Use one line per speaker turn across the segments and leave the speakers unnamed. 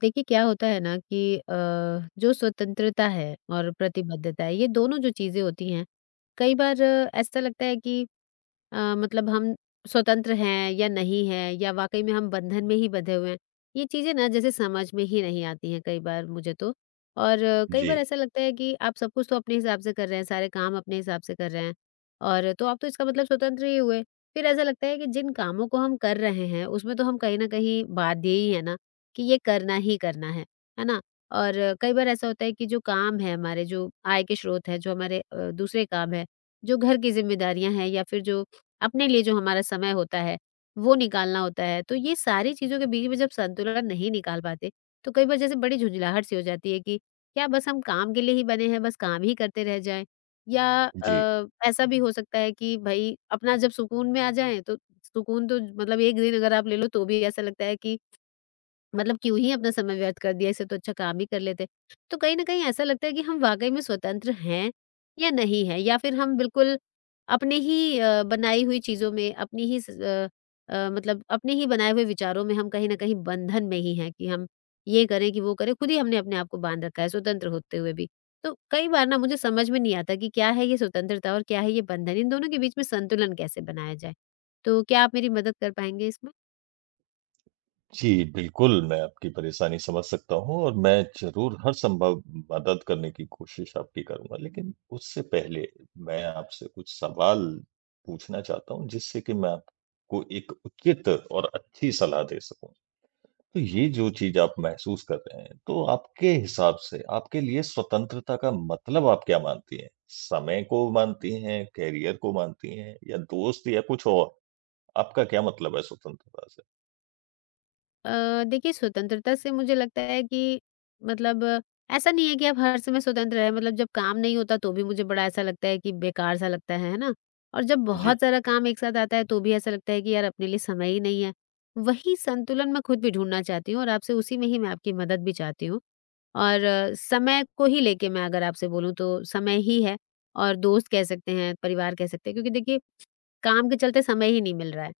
देखिए, क्या होता है ना कि जो स्वतंत्रता है और प्रतिबद्धता है, ये दोनों जो चीजें होती हैं, कई बार ऐसा लगता है कि मतलब हम स्वतंत्र हैं या नहीं हैं, या वाकई में हम बंधन में ही बंधे हुए हैं। ये चीज़ें ना जैसे समझ में ही नहीं आती हैं कई बार मुझे तो। और कई
जी,
बार ऐसा लगता है कि आप सब कुछ तो अपने हिसाब से कर रहे हैं, सारे काम अपने हिसाब से कर रहे हैं, और तो आप तो इसका मतलब स्वतंत्र ही हुए। फिर ऐसा लगता है कि जिन कामों को हम कर रहे हैं, उसमें तो हम कहीं न कहीं बाध्य ही हैं ना, कि ये करना ही करना है ना? और कई बार ऐसा होता है कि जो काम है हमारे, जो आय के स्रोत हैं, जो हमारे दूसरे काम हैं, जो घर की ज़िम्मेदारियाँ हैं, या फिर जो अपने लिए जो हमारा समय होता है, वो निकालना होता है। तो ये सारी चीज़ों के बीच में जब संतुलन नहीं निकाल पाते, तो कई बार जैसे बड़ी झुँझलाहट सी हो जाती है कि क्या बस हम काम के लिए ही बने हैं, बस काम ही करते रह जाएँ? या
जी।
ऐसा भी हो सकता है कि भई अपना जब सुकून में आ जाएँ, तो सुकून तो मतलब 1 दिन अगर आप ले लो तो भी ऐसा लगता है कि मतलब क्यों ही अपना समय व्यर्थ कर दिया, इससे तो अच्छा काम ही कर लेते। तो कहीं न कहीं ऐसा लगता है कि हम वाक़ई में स्वतंत्र हैं या नहीं हैं, या फिर हम बिल्कुल अपने ही बनाई हुई चीज़ों में, अपनी ही मतलब अपने ही बनाए हुए विचारों में, हम कहीं न कहीं बंधन में ही हैं कि हम ये करें कि वो करें, खुद ही हमने अपने आप को बाँध रखा है स्वतंत्र होते हुए भी। तो कई बार ना मुझे समझ में नहीं आता कि क्या है ये स्वतंत्रता और क्या है ये बंधन? इन दोनों के बीच में संतुलन कैसे बनाया जाए? तो क्या आप मेरी मदद कर पाएँगे इसमें?
जी, बिल्कुल, मैं आपकी परेशानी समझ सकता हूँ और मैं ज़रूर हर संभव मदद करने की कोशिश आपकी करूँगा। लेकिन उससे पहले मैं आपसे कुछ सवाल पूछना चाहता हूँ, जिससे कि मैं आपको एक उचित और अच्छी सलाह दे सकूँ। तो ये जो चीज़ आप महसूस कर रहे हैं, तो आपके हिसाब से आपके लिए स्वतंत्रता का मतलब आप क्या मानती हैं? समय को मानती हैं, करियर को मानती हैं या दोस्त या कुछ और? आपका क्या मतलब है स्वतंत्रता से?
देखिए, स्वतंत्रता से मुझे लगता है कि मतलब ऐसा नहीं है कि आप हर समय स्वतंत्र रहे मतलब जब काम नहीं होता तो भी मुझे बड़ा ऐसा लगता है कि बेकार सा लगता है ना? और जब
जी।
बहुत सारा काम एक साथ आता है तो भी ऐसा लगता है कि यार अपने लिए समय ही नहीं है। वही संतुलन मैं खुद भी ढूँढना चाहती हूँ, और आपसे उसी में ही मैं आपकी मदद भी चाहती हूँ। और समय को ही लेके मैं अगर आपसे बोलूँ, तो समय ही है, और दोस्त कह सकते हैं, परिवार कह सकते हैं, क्योंकि देखिए काम के चलते समय ही नहीं मिल रहा है।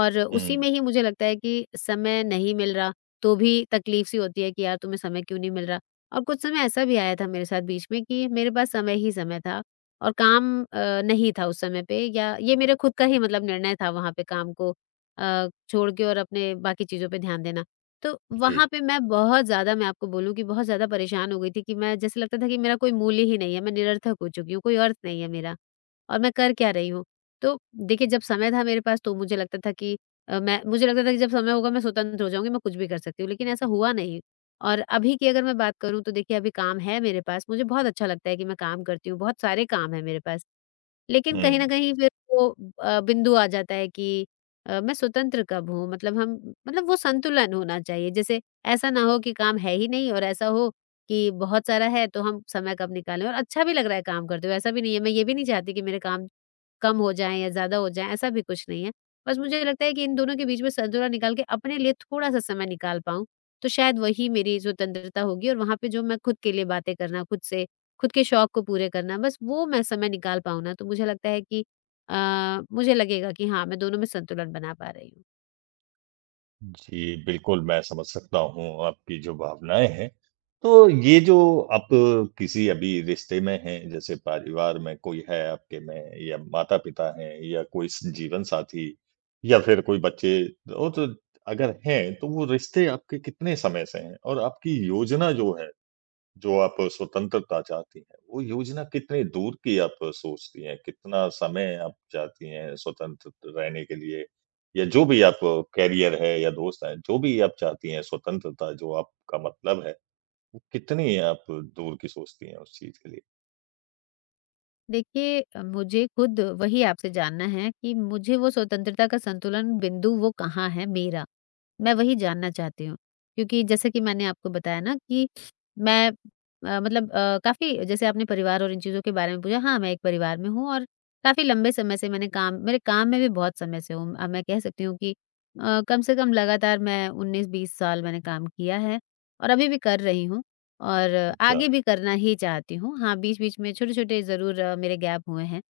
और उसी में
हुँ,
ही मुझे लगता है कि समय नहीं मिल रहा, तो भी तकलीफ सी होती है कि यार तुम्हें समय क्यों नहीं मिल रहा। और कुछ समय ऐसा भी आया था मेरे साथ बीच में कि मेरे पास समय ही समय था, और काम नहीं था उस समय पे, या ये मेरे खुद का ही मतलब निर्णय था वहाँ पे काम को छोड़ के और अपने बाकी चीज़ों पे ध्यान देना। तो
जी।
वहाँ पे मैं बहुत ज़्यादा, मैं आपको बोलूँ कि बहुत ज़्यादा परेशान हो गई थी कि मैं, जैसे लगता था कि मेरा कोई मूल्य ही नहीं है, मैं निरर्थक हो चुकी हूँ, कोई अर्थ नहीं है मेरा, और मैं कर क्या रही हूँ? तो देखिए जब समय था मेरे पास तो मुझे लगता था कि मैं मुझे लगता था कि जब समय होगा मैं स्वतंत्र हो जाऊँगी, मैं कुछ भी कर सकती हूँ, लेकिन ऐसा हुआ नहीं। और अभी की अगर मैं बात करूँ, तो देखिए अभी काम है मेरे पास, मुझे बहुत अच्छा लगता है कि मैं काम करती हूँ, बहुत सारे काम हैं मेरे पास। लेकिन कहीं न
हुँ।
कहीं फिर वो बिंदु आ जाता है कि मैं स्वतंत्र कब हूँ? मतलब हम मतलब वो संतुलन होना चाहिए। जैसे ऐसा ना हो कि काम है ही नहीं, और ऐसा हो कि बहुत सारा है तो हम समय कब निकालें, और अच्छा भी लग रहा है काम करते हुए, ऐसा भी नहीं है। मैं ये भी नहीं चाहती कि मेरे काम कम हो जाएँ या ज़्यादा हो जाएँ, ऐसा भी कुछ नहीं है। बस मुझे लगता है कि इन दोनों के बीच में संतुलन निकाल के अपने लिए थोड़ा-सा समय निकाल पाऊँ, तो शायद वही मेरी स्वतंत्रता होगी। और वहाँ पे जो मैं खुद के लिए बातें करना, खुद से खुद के शौक को पूरे करना, बस वो मैं समय निकाल पाऊँ ना, तो मुझे लगता है कि अ, मुझे लगेगा कि हाँ, मैं दोनों में संतुलन बना पा रही हूँ।
जी, बिल्कुल मैं समझ सकता हूँ आपकी जो भावनाएँ हैं। तो ये जो आप किसी अभी रिश्ते में हैं, जैसे परिवार में कोई है आपके में या माता-पिता हैं या कोई स जीवन साथी या फिर कोई बच्चे और तो अगर हैं, तो वो रिश्ते आपके कितने समय से हैं? और आपकी योजना जो है, जो आप स्वतंत्रता चाहती हैं, वो योजना कितनी दूर की आप सोचती हैं? कितना समय आप चाहती हैं स्वतंत्र रहने के लिए? या जो भी आप करियर है या दोस्त हैं, जो भी आप चाहती हैं स्वतंत्रता जो आपका मतलब है, वो कितनी आप दूर की सोचती हैं उस चीज़ के लिए?
देखिए, मुझे खुद वही आपसे जानना है कि मुझे वो स्वतंत्रता का संतुलन बिंदु, वो कहाँ है मेरा। मैं वही जानना चाहती हूँ। क्योंकि जैसे कि मैंने आपको बताया ना कि मैं मतलब काफ़ी, जैसे आपने परिवार और इन चीज़ों के बारे में पूछा, हाँ, मैं एक परिवार में हूँ, और काफ़ी लंबे समय से मैंने काम मेरे काम में भी बहुत समय से हूँ। मैं कह सकती हूँ कि कम से कम लगातार मैं 19-20 साल मैंने काम किया है, और अभी भी कर रही हूँ। और
अच्छा,
आगे भी करना ही चाहती हूँ। हाँ, बीच-बीच में छोटे-छोटे ज़रूर मेरे गैप हुए हैं,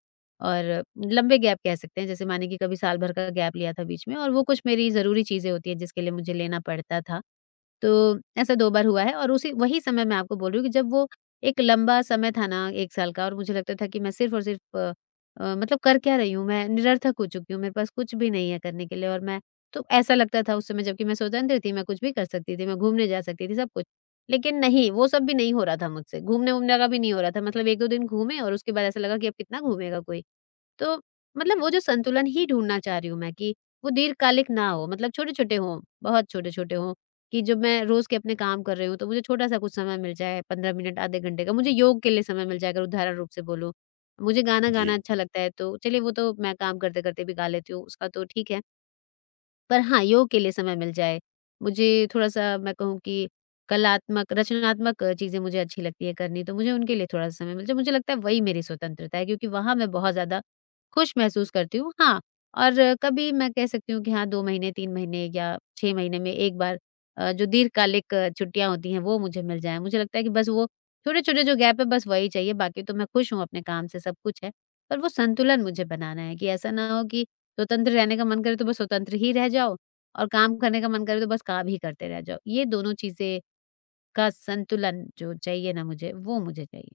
और लंबे गैप कह सकते हैं, जैसे माने कि कभी साल भर का गैप लिया था बीच में, और वो कुछ मेरी ज़रूरी चीज़ें होती हैं जिसके लिए मुझे लेना पड़ता था। तो ऐसा 2 बार हुआ है, और उसी, वही समय मैं आपको बोल रही हूँ कि जब वो एक लंबा समय था ना, 1 साल का, और मुझे लगता था कि मैं सिर्फ़ और सिर्फ़ मतलब कर क्या रही हूँ मैं? निरर्थक हो चुकी हूँ, मेरे पास कुछ भी नहीं है करने के लिए, और मैं तो ऐसा लगता था उस समय, जबकि मैं स्वतंत्र थी, मैं कुछ भी कर सकती थी, मैं घूमने जा सकती थी, सब कुछ। लेकिन नहीं, वो सब भी नहीं हो रहा था मुझसे, घूमने-वूमने का भी नहीं हो रहा था, मतलब 1-2 दिन घूमे और उसके बाद ऐसा लगा कि अब कितना घूमेगा कोई। तो मतलब वो जो संतुलन ही ढूँढना चाह रही हूँ मैं कि वो दीर्घकालिक ना हो, मतलब छोटे-छोटे हों, बहुत छोटे-छोटे हों कि जब मैं रोज़ के अपने काम कर रही हूँ, तो मुझे छोटा-सा कुछ समय मिल जाए, 15 मिनट, आधे घंटे का। मुझे योग के लिए समय मिल जाए, अगर उदाहरण रूप से बोलूँ। मुझे गाना गाना
जी।
अच्छा लगता है, तो चलिए वो तो मैं काम करते-करते भी गा लेती हूँ, उसका तो ठीक है। पर हाँ, योग के लिए समय मिल जाए, मुझे थोड़ा-सा, मैं कहूँ कि कलात्मक रचनात्मक चीज़ें मुझे अच्छी लगती है करनी, तो मुझे उनके लिए थोड़ा-सा समय मिल जाए, मुझे लगता है वही मेरी स्वतंत्रता है क्योंकि वहाँ मैं बहुत ज़्यादा खुश महसूस करती हूँ। हाँ, और कभी मैं कह सकती हूँ कि हाँ, 2 महीने, 3 महीने या 6 महीने में 1 बार जो दीर्घकालिक छुट्टियाँ होती हैं, वो मुझे मिल जाएँ। मुझे लगता है कि बस वो छोटे-छोटे जो गैप है, बस वही चाहिए, बाकी तो मैं खुश हूँ अपने काम से, सब कुछ है। पर वो संतुलन मुझे बनाना है कि ऐसा ना हो कि स्वतंत्र रहने का मन करे तो बस स्वतंत्र ही रह जाओ, और काम करने का मन करे तो बस काम ही करते रह जाओ। ये दोनों चीज़ें का संतुलन जो चाहिए ना मुझे, वो मुझे चाहिए।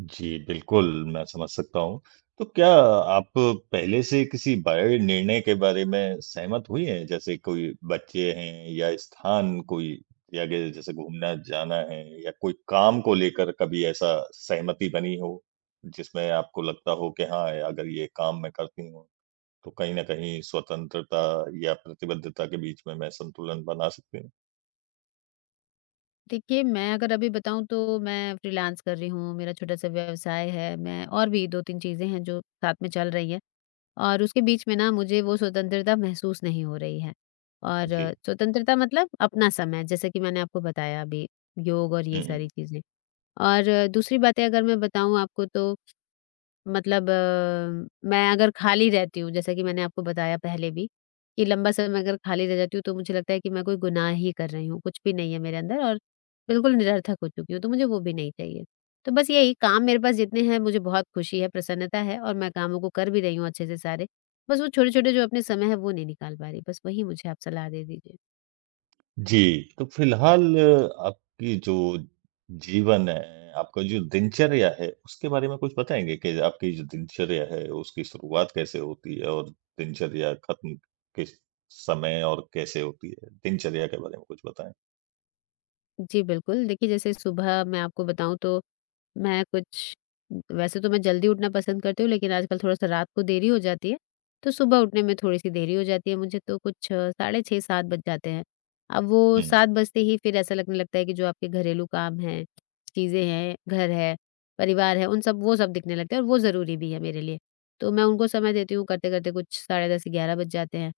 जी, बिल्कुल, मैं समझ सकता हूँ। तो क्या आप पहले से किसी बड़े निर्णय के बारे में सहमत हुई हैं? जैसे कोई बच्चे हैं या स्थान कोई या गे जैसे घूमना जाना है या कोई काम को लेकर कभी ऐसा सहमति बनी हो, जिसमें आपको लगता हो कि हाँ, अगर ये काम मैं करती हूँ, तो कहीं न कहीं स्वतंत्रता या प्रतिबद्धता के बीच में मैं संतुलन बना सकती हूँ?
देखिए, मैं अगर अभी बताऊँ तो मैं फ्रीलांस कर रही हूँ, मेरा छोटा-सा व्यवसाय है, मैं और भी 2-3 चीज़ें हैं जो साथ में चल रही हैं, और उसके बीच में ना मुझे वो स्वतंत्रता महसूस नहीं हो रही है। और
जी।
स्वतंत्रता मतलब अपना समय, जैसे कि मैंने आपको बताया अभी, योग और ये
हुँ,
सारी
हुँ।
चीज़ें। और दूसरी बातें अगर मैं बताऊँ आपको, तो मतलब मैं अगर खाली रहती हूँ, जैसा कि मैंने आपको बताया पहले भी कि लंबा समय अगर खाली रह जाती हूँ, तो मुझे लगता है कि मैं कोई गुनाह ही कर रही हूँ, कुछ भी नहीं है मेरे अंदर और बिल्कुल निरर्थक हो चुकी हूँ, तो मुझे वो भी नहीं चाहिए। तो बस यही, काम मेरे पास जितने हैं मुझे बहुत खुशी है, प्रसन्नता है, और मैं कामों को कर भी रही हूँ अच्छे से सारे। बस वो छोटे-छोटे जो अपने समय है वो नहीं निकाल पा रही, बस वही मुझे आप सलाह दे दीजिए।
जी, तो फ़िलहाल आपकी जो जीवन है, आपका जो दिनचर्या है, उसके बारे में कुछ बताएँगे कि आपकी जो दिनचर्या है, उसकी शुरुआत कैसे होती है और दिनचर्या खत्म किस समय और कैसे होती है? दिनचर्या के बारे में कुछ बताएँ?
जी, बिल्कुल। देखिए, जैसे सुबह मैं आपको बताऊँ तो मैं कुछ वैसे तो मैं जल्दी उठना पसंद करती हूँ, लेकिन आजकल थोड़ा-सा रात को देरी हो जाती है, तो सुबह उठने में थोड़ी-सी देरी हो जाती है मुझे, तो कुछ साढ़े 6, 7 बज जाते हैं। अब वो
हुँ।
7 बजते ही फिर ऐसा लगने लगता है कि जो आपके घरेलू काम हैं, चीज़ें हैं, घर है, परिवार है, उन सब, वो सब दिखने लगते हैं, और वो ज़रूरी भी है मेरे लिए। तो मैं उनको समय देती हूँ, करते-करते कुछ साढ़े 10, 11 बज जाते हैं,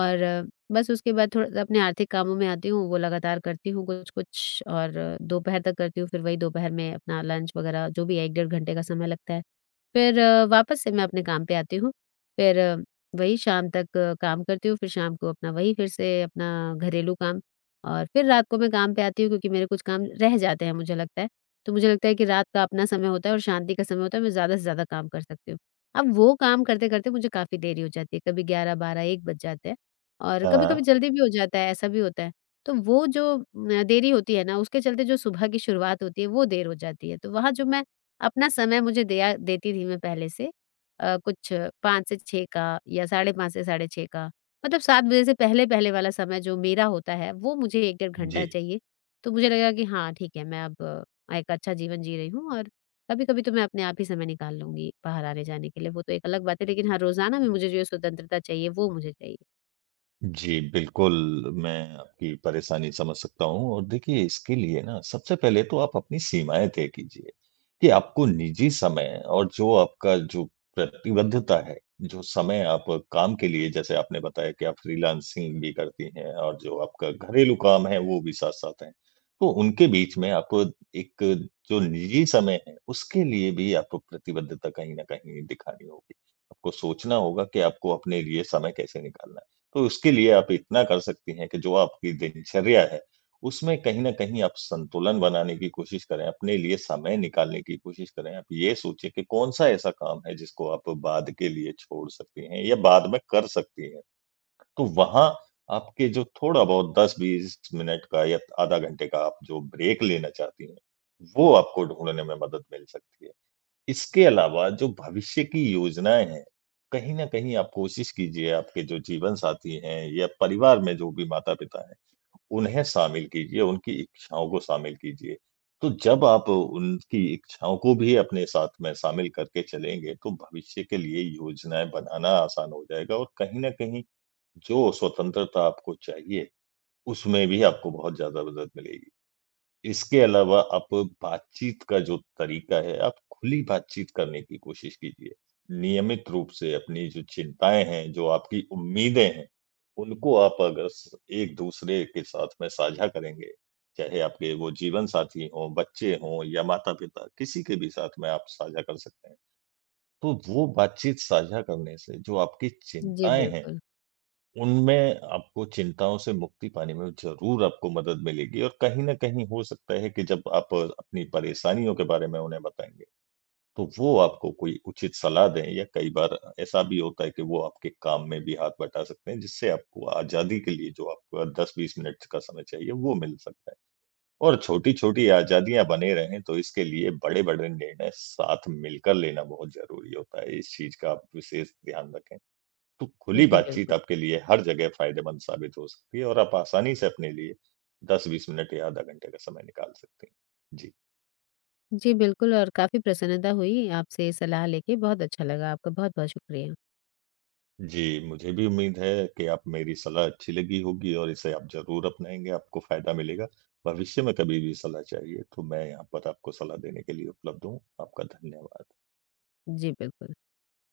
और बस उसके बाद थोड़ा सा अपने आर्थिक कामों में आती हूँ, वो लगातार करती हूँ कुछ-कुछ, और दोपहर तक करती हूँ। फिर वही दोपहर में अपना लंच वगैरह, जो भी है, 1 डेढ़ घंटे का समय लगता है। फिर वापस से मैं अपने काम पे आती हूँ, फिर वही शाम तक काम करती हूँ, फिर शाम को अपना वही, फिर से अपना घरेलू काम, और फिर रात को मैं काम पे आती हूँ, क्योंकि मेरे कुछ काम रह जाते हैं मुझे लगता है। तो मुझे लगता है कि रात का अपना समय होता है और शांति का समय होता है, मैं ज़्यादा से ज़्यादा काम कर सकती हूँ। अब वो काम करते-करते मुझे काफ़ी देरी हो जाती है, कभी 11, 12, 1 बज जाते हैं। और कभी-कभी
हाँ,
जल्दी भी हो जाता है, ऐसा भी होता है। तो वो जो देरी होती है ना, उसके चलते जो सुबह की शुरुआत होती है, वो देर हो जाती है। तो वहाँ जो मैं अपना समय मुझे दिया देती थी मैं पहले से कुछ 5 से 6 का, या साढ़े 5 से साढ़े 6 का, मतलब 7 बजे से पहले-पहले वाला समय जो मेरा होता है, वो मुझे 1 डेढ़ घंटा
जी।
चाहिए। तो मुझे लगा कि हाँ, ठीक है, मैं अब एक अच्छा जीवन जी रही हूँ, और कभी-कभी तो मैं अपने आप ही समय निकाल लूँगी बाहर आने-जाने के लिए, वो तो एक अलग बात है। लेकिन हाँ, रोज़ाना में मुझे जो ये स्वतंत्रता चाहिए, वो मुझे चाहिए।
जी, बिल्कुल, मैं आपकी परेशानी समझ सकता हूँ और देखिए इसके लिए ना सबसे पहले तो आप अपनी सीमाएँ तय कीजिए, कि आपको निजी समय और जो आपका जो प्रतिबद्धता है, जो समय आप काम के लिए, जैसे आपने बताया कि आप फ्रीलांसिंग भी करती हैं और जो आपका घरेलू काम है वो भी साथ-साथ है। तो उनके बीच में आपको एक जो निजी समय है, उसके लिए भी आपको प्रतिबद्धता कहीं न कहीं दिखानी होगी। आपको सोचना होगा कि आपको अपने लिए समय कैसे निकालना है। तो उसके लिए आप इतना कर सकती हैं कि जो आपकी दिनचर्या है, उसमें कहीं न कहीं आप संतुलन बनाने की कोशिश करें, अपने लिए समय निकालने की कोशिश करें। आप ये सोचें कि कौन-सा ऐसा काम है जिसको आप बाद के लिए छोड़ सकती हैं या बाद में कर सकती हैं। तो वहाँ आपके जो थोड़ा बहुत 10-20 मिनट का या आधा घंटे का आप जो ब्रेक लेना चाहती हैं, वो आपको ढूँढने में मदद मिल सकती है। इसके अलावा जो भविष्य की योजनाएँ हैं, कहीं न कहीं आप कोशिश कीजिए, आपके जो जीवन साथी हैं या परिवार में जो भी माता-पिता हैं, उन्हें शामिल कीजिए, उनकी इच्छाओं को शामिल कीजिए। तो जब आप उनकी इच्छाओं को भी अपने साथ में शामिल करके चलेंगे, तो भविष्य के लिए योजनाएँ बनाना आसान हो जाएगा और कहीं न कहीं जो स्वतंत्रता आपको चाहिए, उसमें भी आपको बहुत ज़्यादा मदद मिलेगी। इसके अलावा आप बातचीत का जो तरीका है, आप खुली बातचीत करने की कोशिश कीजिए। नियमित रूप से अपनी जो चिंताएँ हैं, जो आपकी उम्मीदें हैं, उनको आप अगर स एक-दूसरे के साथ में साझा करेंगे, चाहे आपके वो जीवन साथी हों, बच्चे हों या माता-पिता, किसी के भी साथ में आप साझा कर सकते हैं। तो वो बातचीत साझा करने से जो आपकी
जी,
चिंताएँ हैं,
बिल्कुल।
उनमें आपको चिंताओं से मुक्ति पाने में ज़रूर आपको मदद मिलेगी और कहीं न कहीं हो सकता है कि जब आप अपनी परेशानियों के बारे में उन्हें बताएँगे, तो वो आपको कोई उचित सलाह दें या कई बार ऐसा भी होता है कि वो आपके काम में भी हाथ बटा सकते हैं, जिससे आपको आज़ादी के लिए जो आपको 10-20 मिनट का समय चाहिए, वो मिल सकता है। और छोटी-छोटी आज़ादियाँ बने रहें, तो इसके लिए बड़े-बड़े निर्णय साथ मिलकर लेना बहुत ज़रूरी होता है। इस चीज़ का आप विशेष ध्यान रखें। तो खुली
जी,
बातचीत
बिल्कुल।
आपके लिए हर जगह फायदेमंद साबित हो सकती है और आप आसानी से अपने लिए 10-20 मिनट या आधा घंटे का समय निकाल सकते हैं। जी।
जी, बिल्कुल, और काफ़ी प्रसन्नता हुई आपसे सलाह लेके, बहुत अच्छा लगा। आपका बहुत-बहुत शुक्रिया।
जी, मुझे भी उम्मीद है कि आप मेरी सलाह अच्छी लगी होगी और इसे आप ज़रूर अपनाएँगे, आपको फ़ायदा मिलेगा। भविष्य में कभी भी सलाह चाहिए तो मैं यहाँ पर आपको सलाह देने के लिए उपलब्ध हूँ। आपका धन्यवाद।
जी, बिल्कुल।